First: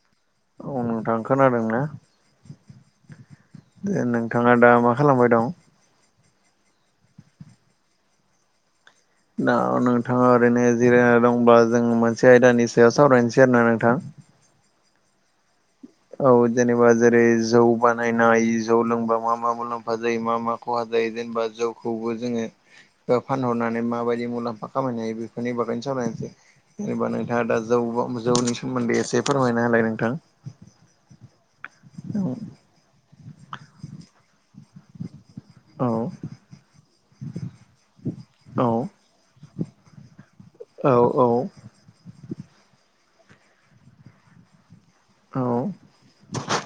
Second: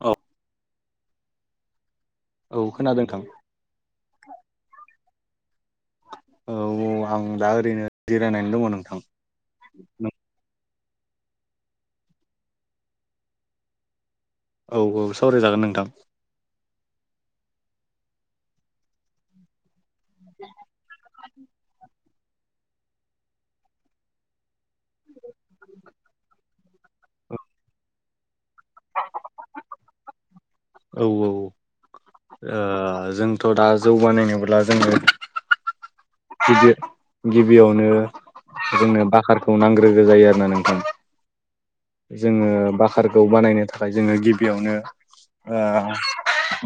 औ। औ नोंथां खोनादोंना? औ खोनादों थां। नोंथाङा दा मा खालामबाय दं? औ आं दा ओरैनो जिरायनानै दङ नोंथां। दा नोंथाङा ओरैनो जिरायना दंबा जों मोनसे आयदानि सायाव सावरायनोसै आरोना नोंथां। औ औ सावरायजागोन नोंथां। औ जेनेबा जेरै जौ बानायनाय जौ लोंबा मा मा मुलाम फा जायो मा मा खहा जायो जेनेबा जौखौबो जोङो फानहरनानै माबायदि मुलाम्फा खामायनो हायो बेफोरनि बागैनो सावरायनोसै। जेनेबा नोंथाङा दा जौ जौनि सोमोन्दै एसे फोरमायना होलाय नोंथां। औ औ। [unintelligible] ओ जोंथ' दा जौ बानायनोब्ला जोङो औ। गि गिबियावनो औ जोंनो बकारखौ नांग्रोगो जायो आरोना नोंथां। औ औ। जोङो बखारखौ बानायनो थाखाय जोनो गिबियावनो ओ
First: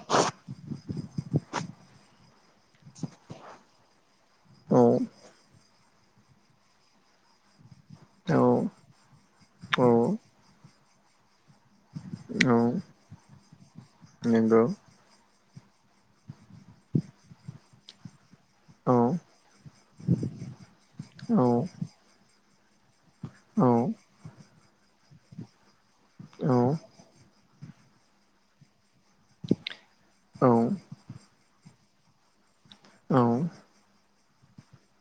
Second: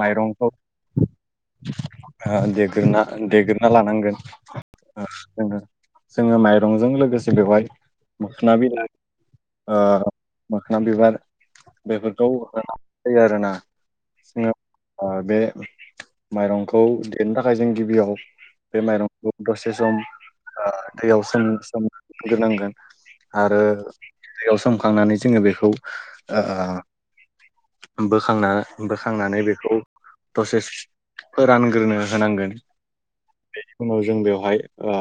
माइरंखौ ओ देग्रोना देग्राना लानांगोन। औ जोङो जोङो माइरंजों लोगोसे बेवहाय औ मोखोना बिलाइ ओ औ मोखोना बिबार बेफोरखौ लानाय जायो आरोना जोङो नंगौ ओ बे माइरंखौ देनो थाखाय जों गिबियाव बे औ माइरंखौ दसे सम ओ दैयाव औ सोम सोमग्रोनांगोन आरो नंगौ दैयाव सोमखांनानै जोङो बेखौ ओ बोखांना बोखांनानै बेखौ दसे फोरानग्रोनो होनांगोन। औ। उनाव जों बेवहाय ओ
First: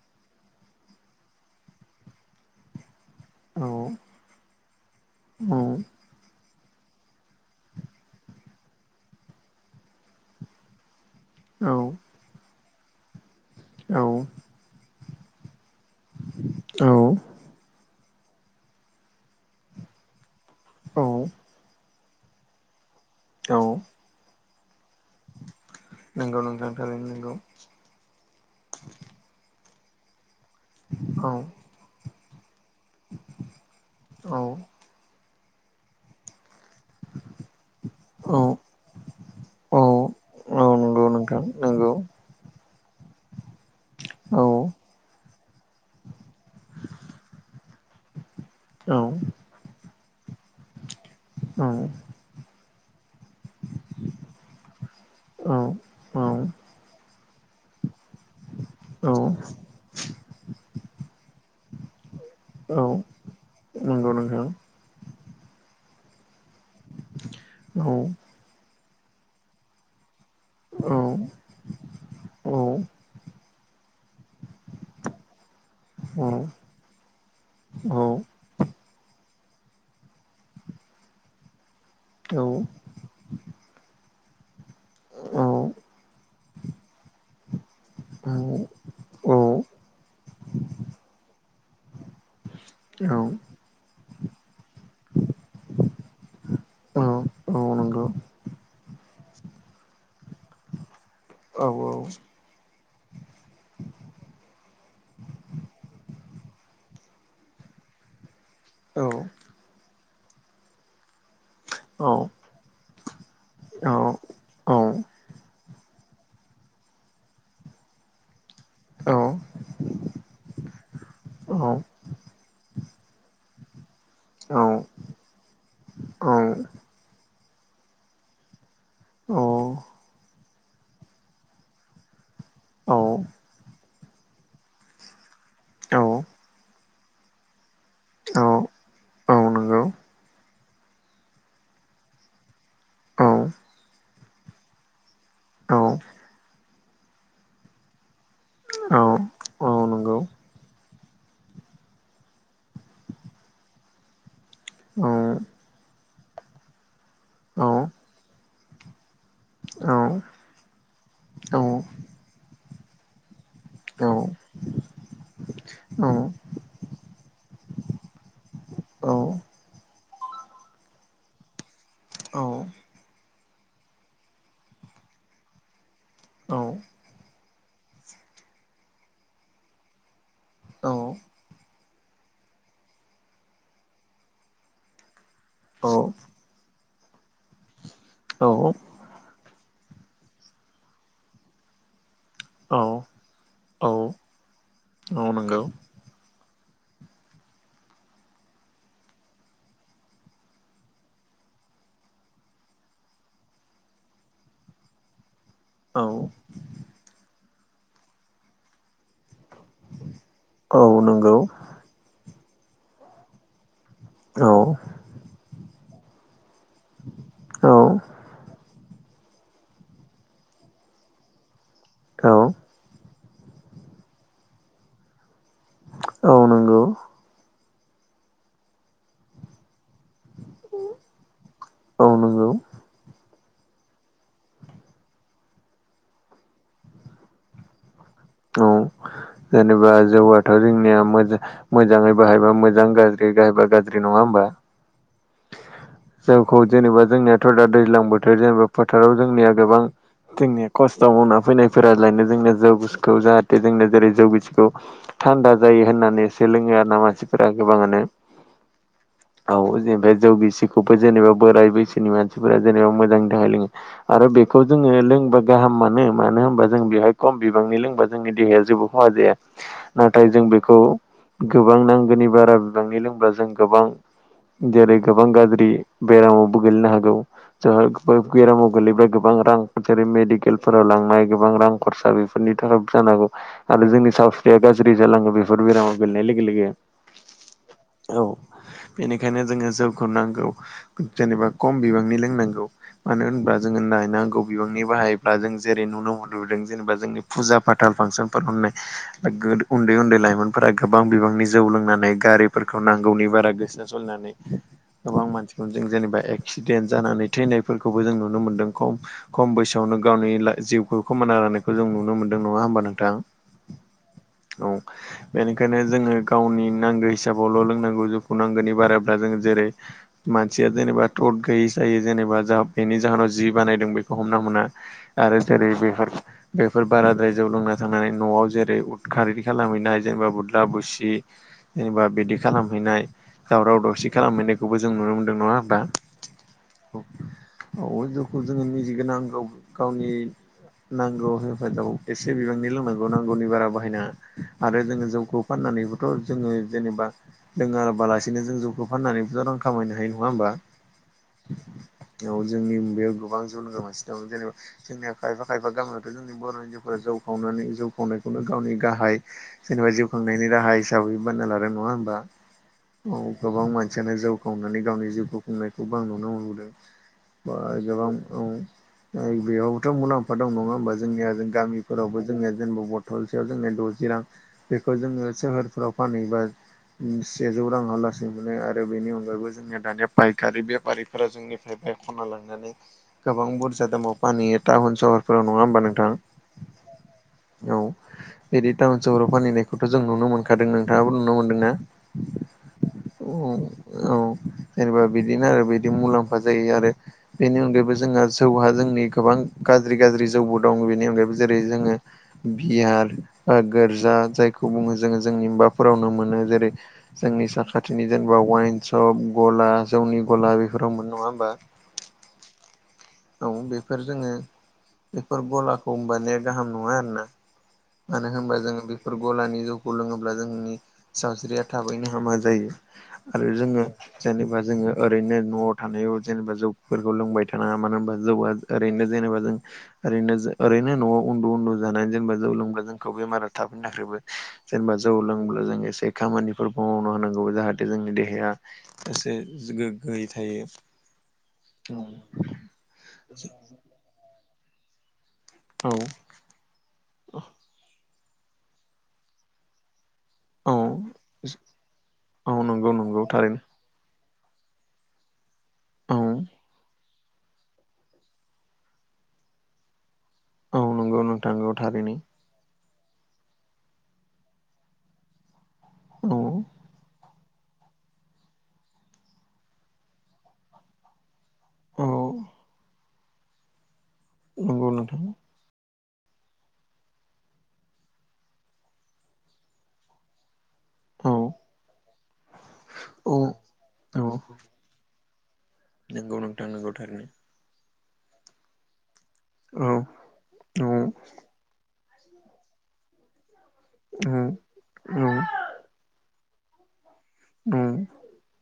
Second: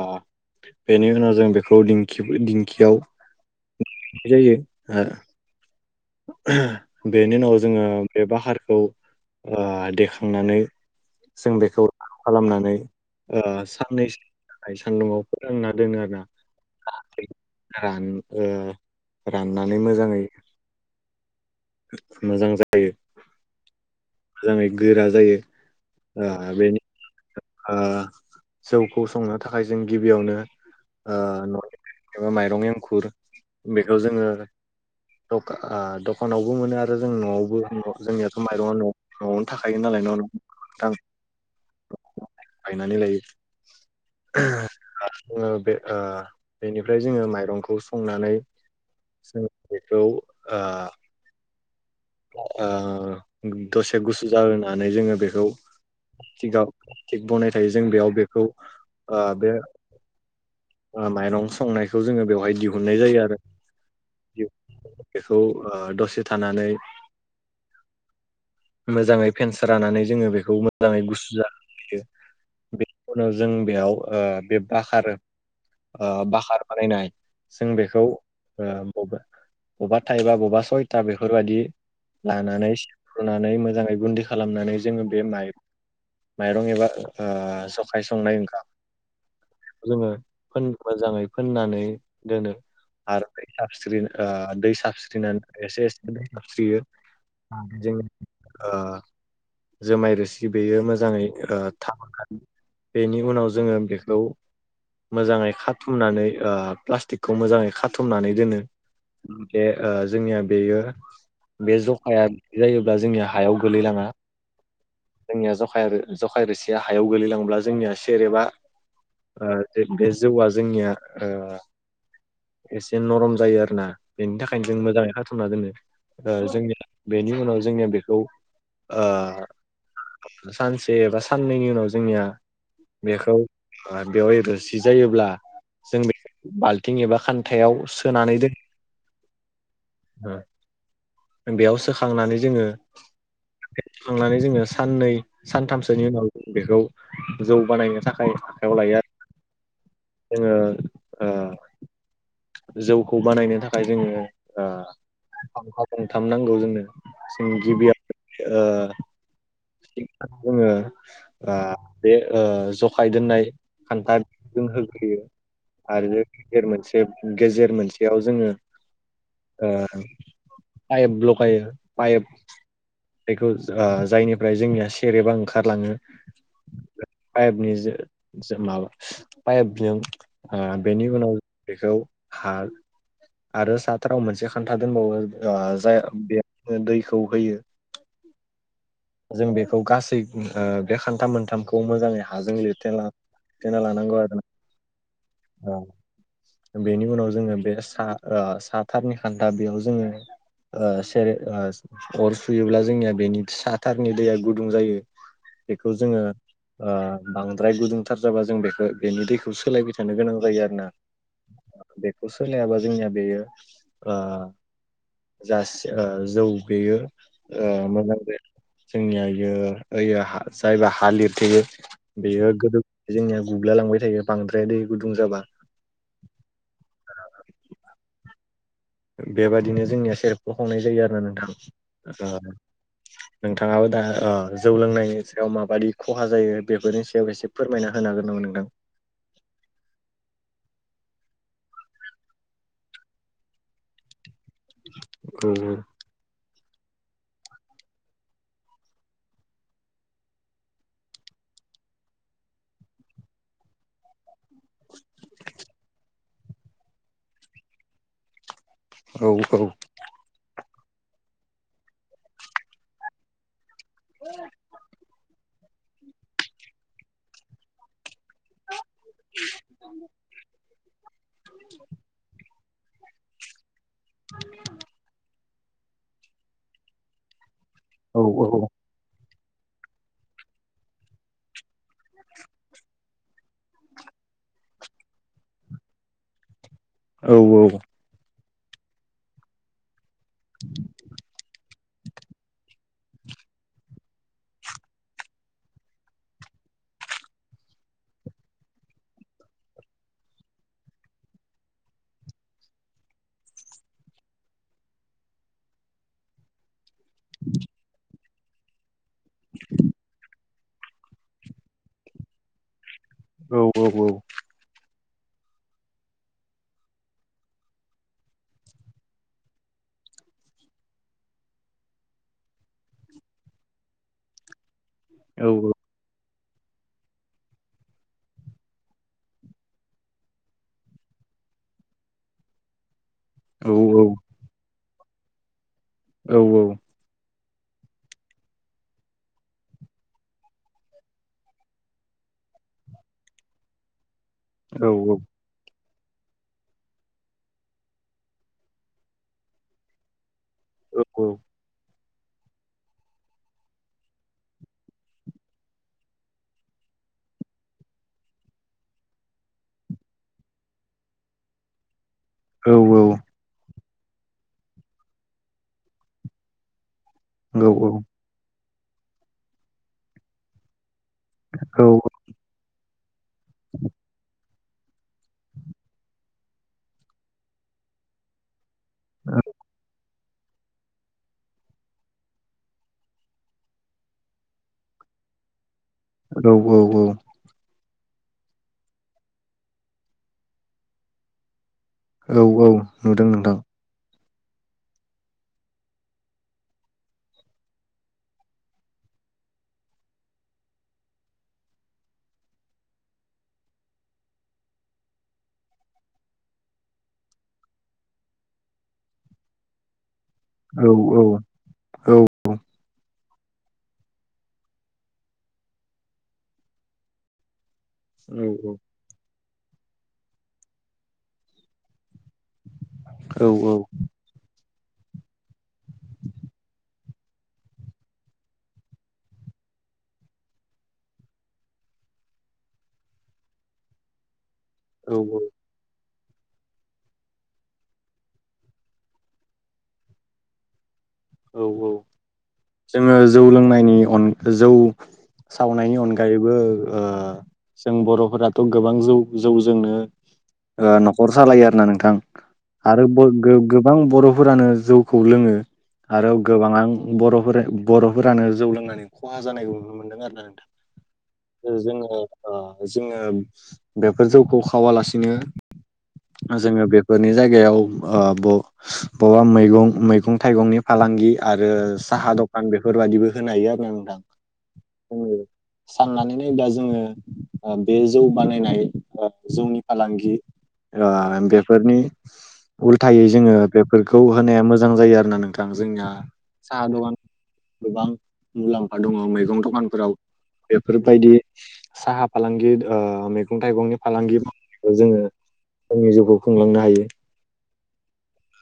बेनि उनाव जों बेखौ दिंखि दिंखियाव औ देनाय जायो ओ औ। बेनि उनाव जोङो बे बाहारखौ ओ देखांनानै जों बेखौ राहां खालामनानै साननैसो सान्दुंङाव फोरोंनानै दोनो आरोना रान राननानै मोजाङै औ। मोजां जा औ। मोजाङै गोरा जायो। ओ नोंगौ नोंथां बेनि थारैनो नोंगौ। ओ जौखौ संनो थाखाय जों गिबियावनो ओ औ न एबा माइरं एंखुर बेखौ जोङो औ दख ओ दखानावबो मोनो आरो जों न'आवबो न औ जोंनियाथ' माइरंआ न' न'आवनो थाखायो नालाय न' [inaudible] दां। नोंगौ। बायनानै औ लायो। जोङो बे ओ बेनिफ्राय जोङो माइरंखौ संनानै औ। जों बेखौ ओ औ। ओ दसे गुसु जाहोनानै जोङो बेखौ औ स्टिगाव स्टिग बनाय थायो जों बेयाव बेखौ औ ओ बे ओ माइरं संनायखौ जोङो बेवहाय औ दिहुननाय जायो आरो। नंगौ नोंथां दि बेखौ ओ दसे थानानै औ। मोजाङै फेनस्रानानै जोङो बेखौ औ मोजाङै गुसु जाहोयो। औ बे उनाव जों बेयाव ओ बे भाखारो ओ औ भाखार बानायनाय जों बेखौ ओ बबे बबा थाइबा बबा सयथा बेफोरबायदि औ लानानै सिफ्रुनानै मोजाङै गुन्दि खालामनानै जोङो बे माइ नंगौ माइरं एबा ओ जखाइ संनाय ओंखाम उम जोङो फोन मोजाङै फोननानै दोनो। आरो दै साबस्रि ओ दै साबस्रिनानै एसे एसे दै साबस्रियो। औ जोंनि ओ जोमाय रोसि बेयो मोजाङै औ ओ [unintelligible] बेनि उनाव जोङो बेखौ मोजाङै खाथुमनानै ओ प्लास्टिकखौ मोजाङै खाथुमनानै दोनो। औ। बे ओ जोंनिया बेयो बे जखाया औ जायोब्ला जोंनिया हायाव औ गोलैलाङा। औ जोंनिया जखाय आरो जखाय रोसिया हायाव गोलैलांब्ला जोंनिया सेरेबा औ ओ जे बे जौआ जोंनिया ओ एसे नरम जायो आरो ना। बेनि थाखायनो जों मोजाङै खाथुमना दोनो। ओ जोंनिया बेनि उनाव जोंनिया बेखौ ओ सानसे बा साननैनि उनाव जोंनिया औ बेखौ ओ बेवहाय रोसि जायोब्ला औ जों बे बाल थिं एबा खान्थायाव सोनानै औ दोन औ नंगौ नो बेयाव सोखांनानै जोङो औ खांनानै जोङो साननै औ औ सानथामसोनि उनाव बेखौ जौ बानायनो थाखाय आव लाया औ नंगौ औ जोङो ओ जौखौ बानायनो थाखाय जोङो ओ औ। खान्था गंथाम नांगौ जोंनो। जों गिबियाव ओ [unintelligible] जोङो औ ओ बे ओ जखाय दोननाय नंगौ औ खान्था बि जों होग्रोयो आरो नंगौ औ गेजेर मोनसे गेजेर मोनसेयाव जोङो औ। ओ पाइप लगायो पाइप औ बेखौ आ जायनिफ्राय जोंनिया सेरेबा ओंखारलाङो औ पाइपनि जो जो माबा पाइपजों ओ बेनि उनाव बेखौ हा आरो साथाराव मोनसे खान्था दोनबावो आ जाय बे ओ दैखौ होयो। औ जों बेखौ गासै ओ बे खान्था मोनथामखौ मोजाङै हाजों लिरथेना लिरथेना लानांगौ आरोना औ। बेनि उनाव जोङो बे सा आ साथारनि खान्था बेयाव जोङो ओ सेर ओ अर सुयोब्ला जोंनिया बेनि सा थारनि दैया गुदुं जायो बेखौ जोङो ओ बांद्राय गुदुंथार जाबा जों बेखौ बेनि दैखौ सोलायबाय थानो गोनां जायो आरो ना। बेखौ सोलायाबा जोंनिया बेयो आ जास ओ जौ बेयो ओ मोजां जायो। जोंनिया इयो ओयो हा जायबा हालिरथेयो बेयो गोदो जोंनिया गुब्ला लांबाय थायो बांद्राया दै गुदुं जाबा। औ नोंगौ। बेबायदिनो जोंनिया सेरेफखौ हुंनाय जायो आरो औ नोंथां ओ। नंगौ नोंथाङाबो दा अ जौ लोंनायनि सायाव माबायि खहा जायो बेफोरनि सायाव एसे फोरमायना होनो हागोन नामा औ नोंथां? जेनेबा जौआथ' जोंनिया मोजा मोजाङै बाहायबा मोजां गाज्रि गाहायबा गाज्रि नङा होमबा? औ औ। जौखौ जेनेबा जोंनियाथ' दा दैज्लां बोथोर जेनेबा फोथाराव जोंनिया गोबां जोंनि खस्थ' मावना फैनायफोरालायनो जोंनिया जौ गुसुखौ जाहाथे जोंनो जेरै जौ गुसुखौ थान्दा जायो होननानैसो लोङो आरो ना मानसिफोरा गोबाङानो। औ जेननिफ्राय जौगसिखौबो जेनेबा बोराय बैसोनि मानसिफोरा जेनेबा मोजांनि थाखाय लोङो। आरो बेखौ जोङो लोंबा गाहाम मानो मानो होनबा जों बेवहाय खम बिबांनि लोंबा जोंनि देहाया जेबो खहा जाया नाथाय जों बेखौ गोबां नांगौनि बारा ङौ लोंब्ला जों गोबां जेरै गोबां गाज्रि बेरामावबो गोग्लैनो हागौ। जोङो बोब औ बेरामाव गोग्लैबा गो बां रां जेरै मेडिकेलफोराव लांनाय गोबां रां खरसा बेफोरनि थाखायबो जानोहागौ। आरो जोंनि सावस्रिया गाज्रि जालाङो बेफोर बेरामाव गोेलेनाय लोगो लोगो। औ औ। औ बेनिखायनो जोङो जौखौ नांगौ जेनेबा खम बिबांनि लोंनांगौ। मानो होनबा जोङो नायनांगौ बिबांनि बाहायब्ला जों जेरै नुनो मोनबोदों जेनेबा जोंनि फुजा पाथाल फांसनफोराखौ नो नाय। नोगोद उन्दै उन्दै लाइमोनफोरा गोबां बिबांनि जौ लोंनानै गारिफोरखौ नांगौनि बारा गोसो [unintelligible] गोबां मानसिफोर जों जेनेबा एक्सिडेन्ट जानानै थैनायफोरखौबो जों नुनो मोनदों खम खम बैसोआवनो गावनिलाय जिउखौ खोमाना लानायखौ जों नुनो मोन्दों नङा होमबा नोंथां? औ औ औ। औ बेनिखायनो जोङो गावनि नांगौ हिसाबावल' लोंनांगौ जौखौ नांगौनि बाराब्ला जोङो जेरै मानसिया जेनेबा थद गैयि जायो जेनेबा जा बेनि जाहोनाव जि बानायदों बेखौ हमना मोना। आरो जेरै बेफोर बेफोर बाराद्राय जौ लोंना थांनानै न'आव जेरै उदखारि इदि खालामहैनाय जेनेबा बुदला बुसि जेनेबा बिदि खालामहैनाय दावराव दावसि खालामहैनायखौबो जों नुनो मोनदों नङा होमबा। औ औ। अ' जौखौ जोङो [unintelligible] गावनि नांगौ हेफाजाब एसे बिबांनि लोंनांगौ नांगौनि बारा बाहायना। आरो जोङो जौखौ फाननानैबोथ' जो जेबा लोङाबालासिनो जों जौखौ फाननानै। गोबां रां खामायनो हायो नङा होनोमबा। औ औ' [inaudible] औ जोंनि बेयाव गोबां जन गोमासि दं जेनबा जोंनिया खायफा खायफा गामियावथ' जोंनि बर' हिन्जावफोरा जौ खावनायखौनो गावनि गाहाय जेनेबा जिउ खांनायनि राहा हिसाबै बान्ना लादों नङा होमबा। औ गोबां मानसियानो जौ खावनानै गावनि जिउखौ खुंनायखौबो आं नुनो मोनबोदों। गोबां बेयावबोथ' मुलाम्फा दं नङा होमबा। जोंनिया औ गामिफोरावबो [unintelligible] जेनेबा बथलसेयाव जोङो द'जि रां बेखौ जोङो सोहोरफ्राव फानहैबा सेजौ राङा लासै मोनो आरो बेनि अनगायैबो जोंनिया दानिया फाइकारि बेफारिफोरा जोंनिफ्राय बाइ ख'ना लांनानै गोबां बुरजा दामाव फानहैयो टाउन सहरफोराव नङा होमबा नोंथां। औ औ औ। औ बिदि टाउन सहराव फानहैनायखौथ' जों नुनो मोनखादों नोंथाङाबो नुनो मोनदोंना। औ औ नुदों नोंथां। औ जेनेबा बिदिनो आरो बिदि मुलाम्फा जायो। आरो बेनि अनगायैबो जोंहा जौहा जोंनि गोबां गाज्रि गाज्रि जौबो दं। बेनि अनगायैबो जेरै, जोङो बिहार गोर्जा जायखौ बुङो जोङो जोंनि माफोरावनो मोनो जेरै, जोंनि साखाथिनि जेनेबा वाइन सप, गला, जौनि गला, औ बेफोराव मोन औ नङा होमबा। औ औ बेफोर जोङो बेफोर गलाखौ होनबानाया गाहाम नङा आरोना। मानो औ होनबा जोङो बेफोर गलानि जौखौ लोङोब्ला जोंनि सावस्रिया थाबैनो हामा जायो। आरो जोङो। जेनेबा जोङो ओरैनो न'आव थानायाव जेनेबा जौफोरखौ लोंबाय थानाङा मानोना बा जौआ ओरैनो जेनेबा जों ओरैनो न'आव उन्दु उन्दु जानानै जेनेबा जौ लोंग्रा जोंखौ बेमारा थाबैनो नाख्रेबो। जेनेबा जौ औ लोंब्ला जों एसे खामानिफोरखौ मावनो होनांगौ जाहाथे जोंनि देहाया। एसे गोग्गोयै थायो। औ औ जोङो जौ लोंनायनि जौ औ सावनायनि अनगायैबो। जों बर'फोराथ' गोबां जौ जौजोंनो। औ न'खर सालायो आरो ना नोंथां। औ नंगौ आरो नंगौ थारैनो [unintelligible] गोबां बर'फोरानो जौखौ लोङो औ आरो गोबां आं। बर'फोरानो जौ लोंनानै खहा जानायखौ नुनो मोनदों नोंथां। औ नंगौ नोंथां औ आरो ओ थारैनो जोङो। ओ जोङो बेफोर जौखौ खावालासिनो औ जोङो बेफोरनि। जायगायाव ओ बबेबा मैगं थाइगंनि फालांगि आरो औ साहा दखान बेफोरबायदिबो होनो हायो आरोना नोंथां। नंगौ नोंथां [unintelligible] साननानै नायोबा जोङो बे जौ बानायनाय ओ जौनि फालांगि। औ ओ बेफोरनि उल्थायै औ जोङो बेफोरखौ औ होनाया मोजां जायो आरो नोंथां। गोबां जोंनिया नंगौ नोंथां साहा नंगौ दखान थारैनो गोबां मुलाम्फा दङ मैगं औ दखानफोराव। औ बेफोरबायदि साहा फालांगि ओ मैगं थाइगंनि फालांगि औ मावनायखौ जोङो जोंनि जिउखौ खुंलांनो हायो। ओम।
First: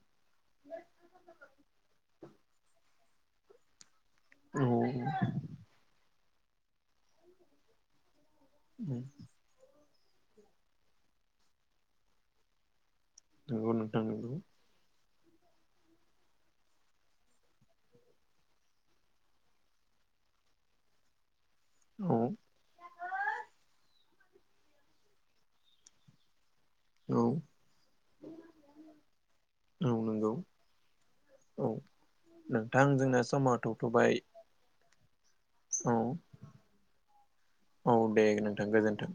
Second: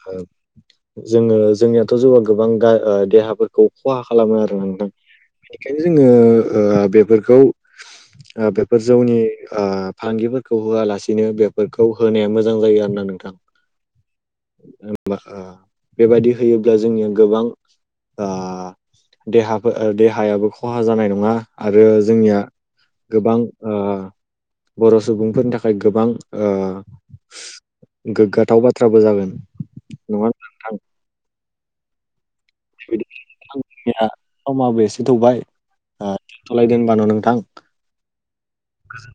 ओ जोङो जोंनियाथ' जौआ गोबां देहाफोरखौ खहा खालामो आरो औ ना नोंथां बेनिखायनो जोङो बेफोरखौ। बेफोर जौनि फालांगिफोरखौ होआलासिनो बेफोरखौ होनाया मोजां जायो आरो ना नोंथां। नंगौ नोंथां नंगौ। [unintelligible] बेबायदि होयोबा जोंनिया गोबां ओ देहायाबो खहा जानाय नङा। आरो औ जोंनिया गोबां ओ बर' सुबुंफोरनि थाखाय गोबां ओ औ गोग्गाथाव बाथ्राबो जागोन औ नङा होनबा नंगौ। नोंथां औ नोंथां बिदिब्ला जोंना समा जोंनिया थौथ'बाय समाबो एसे थौबाय औ ओ दिनथ'लायदो होनबानो' नोंथां औ दे नोंथां गोजोनथों।